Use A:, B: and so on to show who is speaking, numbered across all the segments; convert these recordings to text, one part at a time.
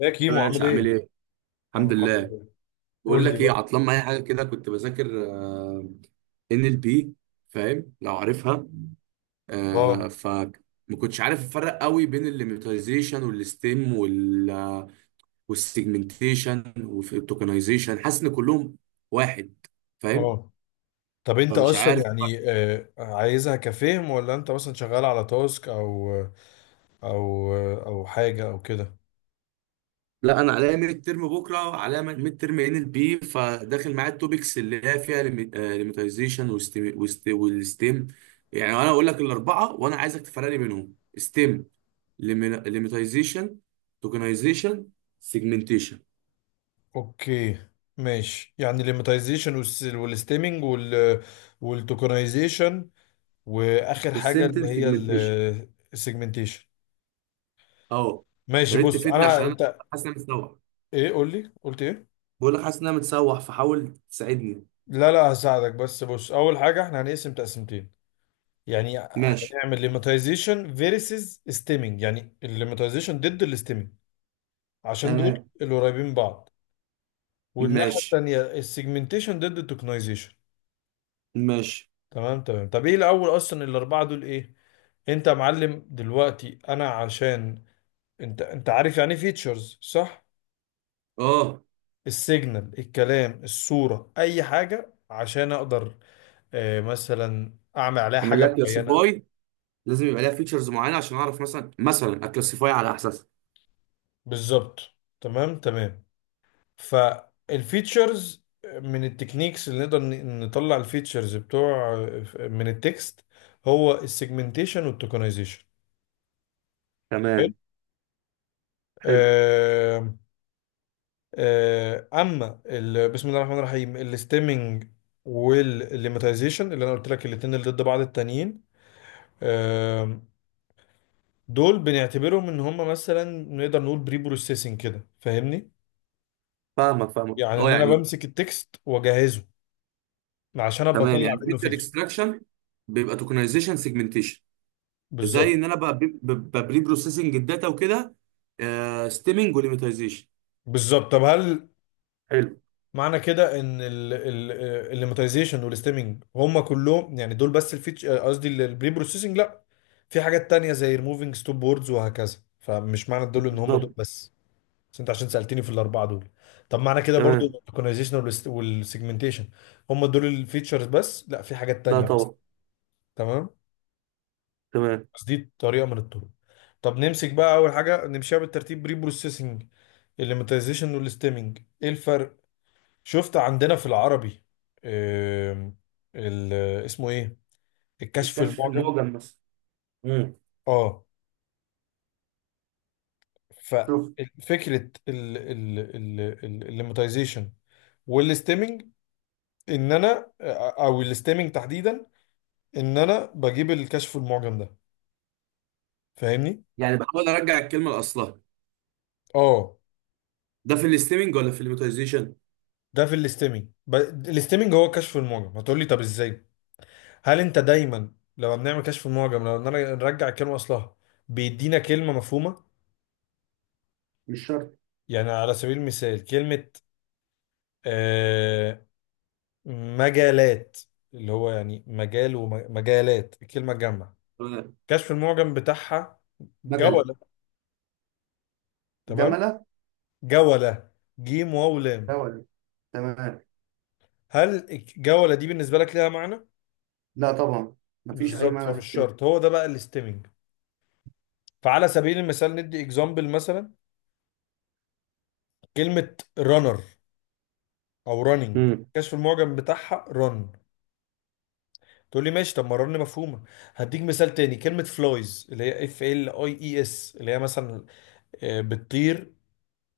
A: يا
B: يا
A: كيمو عامل
B: باشا عامل
A: ايه؟
B: ايه؟
A: انا
B: الحمد
A: الحمد
B: لله.
A: لله.
B: بقول
A: قول لي
B: لك ايه،
A: بقى.
B: عطلان معايا حاجه كده كنت بذاكر NLP. فاهم لو عارفها؟ آه
A: اه
B: ف ما كنتش عارف افرق قوي بين الليميتايزيشن والستيم والسيجمنتيشن والتوكنايزيشن، حاسس ان كلهم واحد، فاهم؟
A: اه، طب انت
B: فمش
A: اصلا
B: عارف.
A: يعني عايزها كفهم، ولا انت مثلا شغال على تاسك او او حاجه او كده.
B: لا، انا عليا ميد ترم بكره، عليا ميد ترم NLP فداخل معايا التوبكس اللي هي فيها ليميتايزيشن والستيم. يعني انا اقول لك الاربعه وانا عايزك تفرق لي بينهم: ستيم، ليميتايزيشن، توكنايزيشن، سيجمنتيشن
A: اوكي ماشي، يعني الليماتيزيشن والستيمنج وال- والتوكنايزيشن، واخر حاجه
B: والسنتم
A: اللي هي
B: سيجمنتيشن.
A: السيجمنتيشن.
B: اه، يا
A: ماشي،
B: ريت
A: بص
B: تفيدني
A: انا
B: عشان انا
A: انت،
B: حاسس ان انا متسوح.
A: ايه قول لي قلت ايه.
B: بقول لك حاسس ان انا متسوح فحاول تساعدني.
A: لا هساعدك، بس بص اول حاجه احنا هنقسم تقسيمتين، يعني
B: ماشي.
A: هنعمل ليماتيزيشن فيرسز ستيمنج، يعني الليماتيزيشن ضد الستيمنج، عشان دول
B: تمام.
A: اللي قريبين من بعض، والناحية
B: ماشي
A: التانية السيجمنتيشن ضد التوكنايزيشن.
B: ماشي.
A: تمام، طب ايه الاول اصلا الاربعة دول ايه. انت يا معلم دلوقتي انا عشان، انت عارف يعني فيتشرز صح،
B: اه.
A: السيجنال الكلام الصورة اي حاجة عشان اقدر مثلا اعمل عليها
B: اعمل
A: حاجة
B: لك
A: معينة.
B: كلاسيفاي لازم يبقى ليها فيتشرز معينه عشان اعرف مثلا اكلاسيفاي على اساسها.
A: بالظبط، تمام. فالفيتشرز من التكنيكس اللي نقدر نطلع الفيتشرز بتوع من التكست، هو السيجمنتيشن والتوكنايزيشن. حلو.
B: تمام. حلو.
A: آه، اما بسم الله الرحمن الرحيم، الاستيمنج والليماتيزيشن اللي انا قلت لك الاتنين اللي ضد بعض التانيين، آه، دول بنعتبرهم ان هم مثلا نقدر نقول بري بروسيسنج كده، فاهمني،
B: فاهمك فاهمك،
A: يعني
B: اه
A: ان انا
B: يعني.
A: بمسك التكست واجهزه عشان ابقى
B: تمام،
A: اطلع
B: يعني
A: منه
B: فيتشر
A: فيتشر.
B: اكستراكشن بيبقى توكنايزيشن سيجمنتيشن. زي
A: بالظبط،
B: ان انا بقى ببري بروسيسنج الداتا وكده، ستيمنج وليميتايزيشن.
A: بالظبط. طب هل
B: حلو.
A: معنى كده ان الليماتيزيشن والستيمنج هم كلهم يعني دول بس الفيتش، قصدي البري بروسيسنج؟ لا، في حاجات تانية زي ريموفينج ستوب بوردز وهكذا، فمش معنى دول ان هم دول
B: بالظبط.
A: بس، بس انت عشان سألتني في الاربعه دول. طب معنى كده برضو
B: تمام.
A: الاورجنايزيشن والسيجمنتيشن هم دول الفيتشرز بس؟ لا، في حاجات
B: لا
A: تانية، بس
B: طبعا.
A: تمام.
B: تمام.
A: بس دي طريقه من الطرق. طب نمسك بقى اول حاجه نمشيها بالترتيب، بري بروسيسنج، الليماتيزيشن والستيمنج ايه الفرق. شفت عندنا في العربي، آم، ال- اسمه ايه، الكشف
B: الكشف
A: المعجم.
B: المعجم مثلا. امم
A: اه،
B: شوف.
A: ففكرة الليماتيزيشن والستيمنج ان انا، او الستيمنج تحديدا، ان انا بجيب الكشف المعجم ده، فاهمني.
B: يعني بحاول ارجع الكلمه لاصلها.
A: اه،
B: ده في الاستيمنج ولا في الليميتايزيشن؟
A: ده في الستيمنج. الستيمنج هو كشف المعجم، هتقول لي طب ازاي، هل انت دايما لما بنعمل كشف المعجم لو إن أنا نرجع الكلمة اصلها بيدينا كلمة مفهومة؟
B: مش شرط.
A: يعني على سبيل المثال كلمة آه مجالات، اللي هو يعني مجال ومجالات، الكلمة تجمع،
B: تمام.
A: كشف المعجم بتاعها
B: مجله.
A: جولة. تمام،
B: جمله.
A: جولة، جيم واو لام.
B: ده ولا. تمام.
A: هل الجولة دي بالنسبة لك ليها معنى؟
B: لا طبعا، مفيش أي
A: بالظبط،
B: معنى في
A: فمش
B: الكلمة.
A: شرط، هو ده بقى الاستيمنج. فعلى سبيل المثال، ندي اكزامبل، مثلا كلمة رانر او راننج،
B: امم
A: كشف المعجم بتاعها رن، تقول لي ماشي، طب ما رن مفهومة. هديك مثال تاني، كلمة فلايز اللي هي اف ال اي اي اس، اللي هي مثلا بتطير،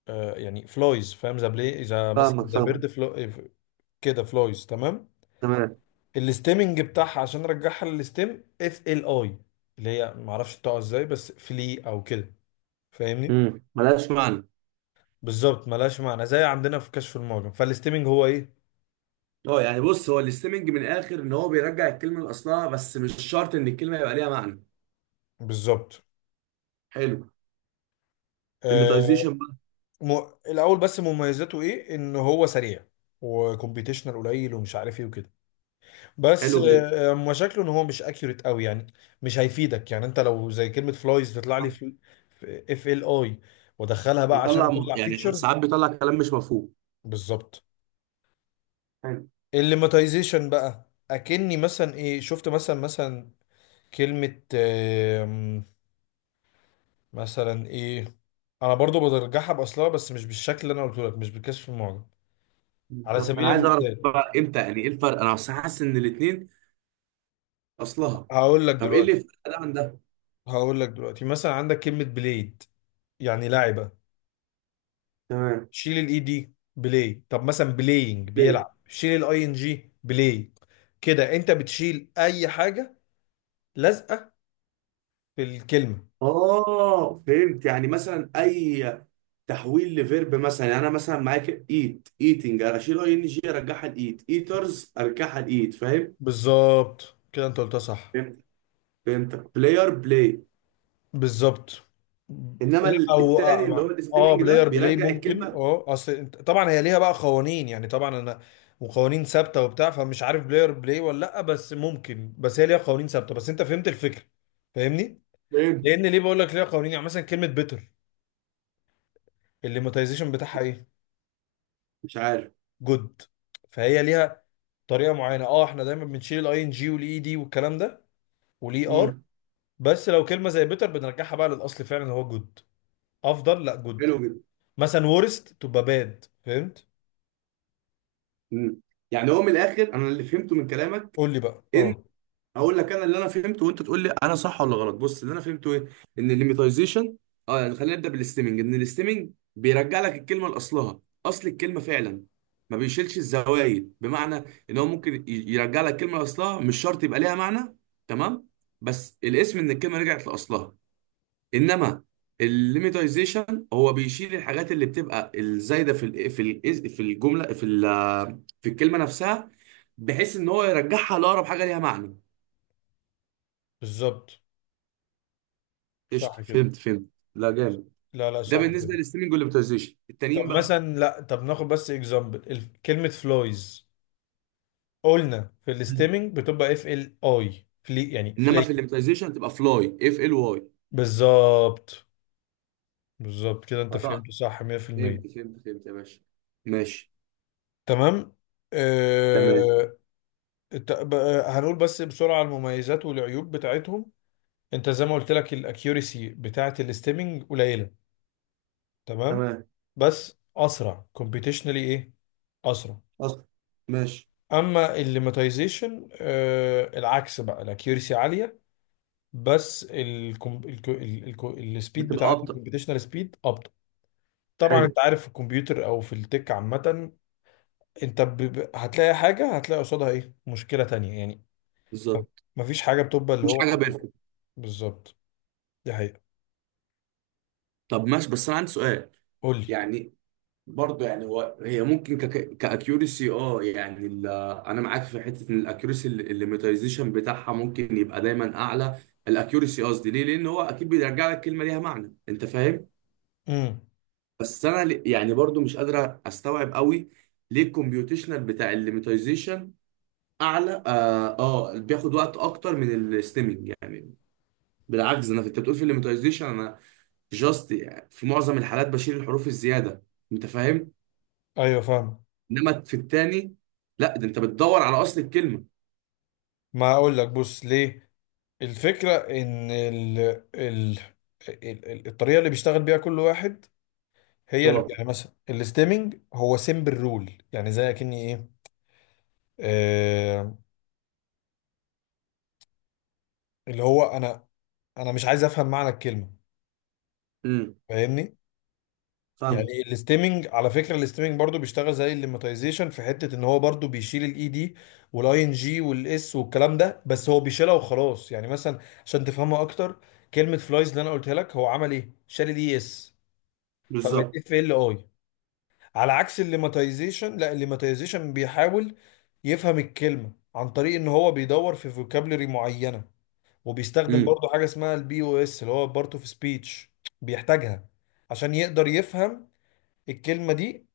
A: يعني فلايز، فاهم، ذا بلاي، ذا مثلا
B: فاهمك
A: ذا
B: فاهمك.
A: بيرد فلو كده، فلايز تمام.
B: تمام.
A: الاستيمنج بتاعها عشان ارجعها للاستيم، اف ال اي، اللي هي معرفش بتقع ازاي، بس فلي او كده، فاهمني.
B: ملهاش معنى.
A: بالظبط، ملهاش معنى زي عندنا في كشف المعجم. فالاستيمنج هو ايه،
B: اه، يعني بص، هو الاستيمنج من الاخر ان هو بيرجع الكلمه لاصلها بس مش شرط ان الكلمه يبقى ليها معنى.
A: بالظبط.
B: حلو. ديميتايزيشن
A: آه
B: بقى.
A: م... الاول بس مميزاته ايه، ان هو سريع وكمبيوتيشنال قليل ومش عارف ايه وكده، بس
B: حلو جدا.
A: مشاكله ان هو مش اكيوريت قوي يعني، مش هيفيدك يعني. انت لو زي كلمه فلايز تطلع لي
B: صح.
A: في اف ال اي وادخلها بقى عشان
B: بيطلع
A: اطلع
B: يعني ساعات
A: فيتشرز.
B: بيطلع كلام مش مفهوم.
A: بالظبط.
B: حلو.
A: الليماتيزيشن بقى اكني مثلا ايه، شفت، مثلا كلمه مثلا ايه، انا برضو برجعها باصلها بس مش بالشكل اللي انا قلته لك، مش بالكشف المعجم. على
B: بالظبط، انا
A: سبيل
B: عايز اعرف
A: المثال،
B: بقى امتى يعني ايه الفرق؟ انا أصل حاسس ان الاثنين اصلها.
A: هقول لك
B: طب ايه اللي
A: دلوقتي،
B: يفرق ده عن ده؟
A: هقول لك دلوقتي، مثلا عندك كلمه بليد يعني لاعب،
B: تمام.
A: شيل الاي دي، بلاي. طب مثلا بلاينج،
B: ليه؟
A: بيلعب، شيل الاي ان جي، بلاي. كده انت بتشيل اي حاجه لازقه في الكلمه.
B: اه، فهمت. يعني مثلا اي تحويل لفيرب، مثلا يعني انا مثلا معاك ايت، ايتنج اشيل ING ارجعها لايت، ايترز ارجعها لايت، فاهم؟
A: بالظبط، كده انت قلتها صح.
B: فهمت. فهمتك، بلاير بلاي.
A: بالظبط.
B: انما
A: لا او
B: التاني اللي هو
A: اه
B: الاستيمنج ده
A: بلاير بلاي
B: بيرجع
A: ممكن
B: الكلمه.
A: اه، اصل انت طبعا هي ليها بقى قوانين يعني، طبعا انا، وقوانين ثابته وبتاع، فمش عارف بلاير بلاي ولا لا، بس ممكن، بس هي ليها قوانين ثابته، بس انت فهمت الفكره، فاهمني.
B: فهمت.
A: لان ليه بقول لك ليها قوانين، يعني مثلا كلمه بيتر، الليماتيزيشن بتاعها ايه،
B: مش عارف.
A: جود. فهي ليها طريقه معينه، اه احنا دايما بنشيل الاي ان جي والاي دي والكلام ده والاي ار،
B: امم.
A: بس لو كلمه زي بيتر بنرجعها بقى للاصل فعلا اللي هو جود، افضل لا جود.
B: حلو جدا.
A: مثلا ورست تبقى باد، فهمت.
B: امم، يعني هو من الاخر، انا اللي فهمته من كلامك
A: قول لي بقى،
B: ان
A: اه.
B: اقول لك انا اللي انا فهمته وانت تقول لي انا صح ولا غلط. بص اللي انا فهمته ايه، ان الليميتايزيشن، اه يعني خلينا نبدا بالاستيمنج. ان الاستيمنج بيرجع لك الكلمه لاصلها، اصل الكلمه فعلا، ما بيشيلش الزوايد، بمعنى ان هو ممكن يرجع لك الكلمه لاصلها مش شرط يبقى ليها معنى. تمام. بس الاسم ان الكلمه رجعت لاصلها. انما الليميتايزيشن هو بيشيل الحاجات اللي بتبقى الزايده في ال في ال في الجمله في ال- في الكلمه نفسها، بحيث ان هو يرجعها لاقرب حاجه ليها معنى.
A: بالظبط،
B: قشطه،
A: صح كده.
B: فهمت فهمت. لا جامد.
A: لا لا،
B: ده
A: صح
B: بالنسبه
A: كده.
B: للستريمنج والامتيازيشن التانيين
A: طب
B: بقى.
A: مثلا، لا طب ناخد بس اكزامبل، كلمه فلويز، قلنا في
B: مم.
A: الستيمنج بتبقى اف ال اي، فلي، يعني
B: انما
A: فلي.
B: في الامتيازيشن تبقى فلاي FLY.
A: بالظبط، بالظبط، كده انت
B: قطعت.
A: فهمت صح 100%.
B: فهمت فهمت فهمت يا باشا. ماشي.
A: تمام.
B: تمام.
A: آه... هنقول بس بسرعة المميزات والعيوب بتاعتهم. انت زي ما قلت لك الاكيوريسي بتاعة الاستيمنج قليلة، تمام،
B: تمام.
A: بس اسرع كومبيتيشنالي، ايه اسرع.
B: اصلا. ماشي.
A: اما الليماتيزيشن العكس بقى، الاكيوريسي عالية بس السبيد
B: بتبقى
A: بتاعته،
B: ابطا.
A: الكومبيتيشنال سبيد، ابطأ. طبعا
B: حلو.
A: انت عارف في الكمبيوتر او في التك عامة، انت هتلاقي حاجة هتلاقي قصادها ايه، مشكلة تانية يعني،
B: بالظبط.
A: مفيش حاجه بتبقى اللي
B: مش
A: هو
B: حاجه
A: حاجه.
B: بيرفكت.
A: بالظبط، دي حقيقه.
B: طب ماشي، بس انا عندي سؤال.
A: قول لي.
B: يعني برضه يعني هو هي ممكن كاكيورسي، اه يعني انا معاك في حته ان الاكيورسي الليميتايزيشن بتاعها ممكن يبقى دايما اعلى. الاكيورسي قصدي، ليه؟ لان هو اكيد بيرجع لك كلمه ليها معنى، انت فاهم.
A: امم،
B: بس انا يعني برضه مش قادر استوعب قوي ليه الكمبيوتيشنال بتاع الليميتايزيشن اعلى، بياخد وقت اكتر من الستيمنج يعني. بالعكس، انا انت بتقول في الليميتايزيشن انا جاست يعني في معظم الحالات بشيل الحروف الزياده، انت فاهم؟
A: ايوه فاهم.
B: انما في التاني لا، ده انت بتدور على اصل الكلمه.
A: ما اقول لك بص ليه، الفكره ان ال... ال... الطريقه اللي بيشتغل بيها كل واحد هي اللي،
B: اه.
A: يعني مثلا الاستيمنج هو سيمبل رول، يعني زي اكني ايه، آه... اللي هو انا، انا مش عايز افهم معنى الكلمه،
B: امم
A: فاهمني.
B: فاهمه.
A: يعني الاستيمنج، على فكره الاستيمنج برضو بيشتغل زي الليماتيزيشن في حته ان هو برضو بيشيل الاي دي والاي ان جي والاس والكلام ده، بس هو بيشيلها وخلاص. يعني مثلا، عشان تفهمها اكتر، كلمه فلايز اللي انا قلتها لك، هو عمل ايه، شال الاي اس، فبقت
B: بالظبط.
A: اف ال اي. على عكس الليماتيزيشن، لا الليماتيزيشن بيحاول يفهم الكلمه عن طريق ان هو بيدور في فوكابولري معينه، وبيستخدم
B: امم،
A: برضو حاجه اسمها البي او اس اللي هو بارت اوف سبيتش، بيحتاجها عشان يقدر يفهم الكلمه دي،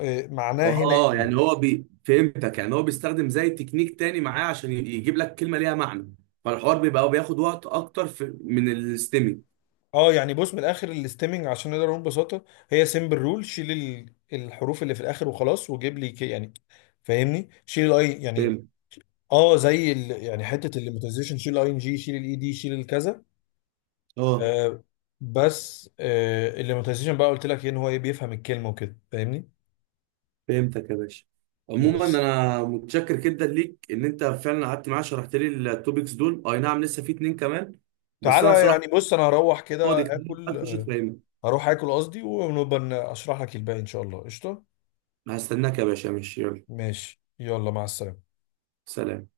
A: معناه هنا
B: اه يعني
A: ايه.
B: هو فهمتك، يعني هو بيستخدم زي تكنيك تاني معاه عشان يجيب لك كلمه ليها معنى، فالحوار بيبقى بياخد وقت اكتر من الاستمي.
A: اه يعني بص من الاخر الاستيمنج عشان نقدر نقول ببساطه، هي سيمبل رول، شيل الحروف اللي في الاخر وخلاص وجيب لي كي يعني، فاهمني، شيل الاي يعني.
B: فهمت.
A: اه زي ال، يعني حته الليماتيزيشن، شيل الاي ان جي، شيل الاي دي، شيل الكذا.
B: اه
A: آه، بس آه الليماتيزيشن بقى قلت لك ان هو بيفهم الكلمه وكده، فاهمني.
B: فهمتك يا باشا. عموما
A: بس
B: انا متشكر جدا ليك ان انت فعلا قعدت معايا شرحت لي التوبكس دول. اي نعم لسه في اتنين كمان، بس
A: تعالى
B: انا
A: يعني،
B: بصراحه
A: بص انا هروح كده
B: فاضي، كمان
A: اكل،
B: هتخش تفهمني؟
A: هروح اكل قصدي، ونبقى اشرح لك الباقي ان شاء الله، قشطه.
B: هستناك يا باشا، ماشي، يلا.
A: ماشي يلا، مع السلامه.
B: سلام.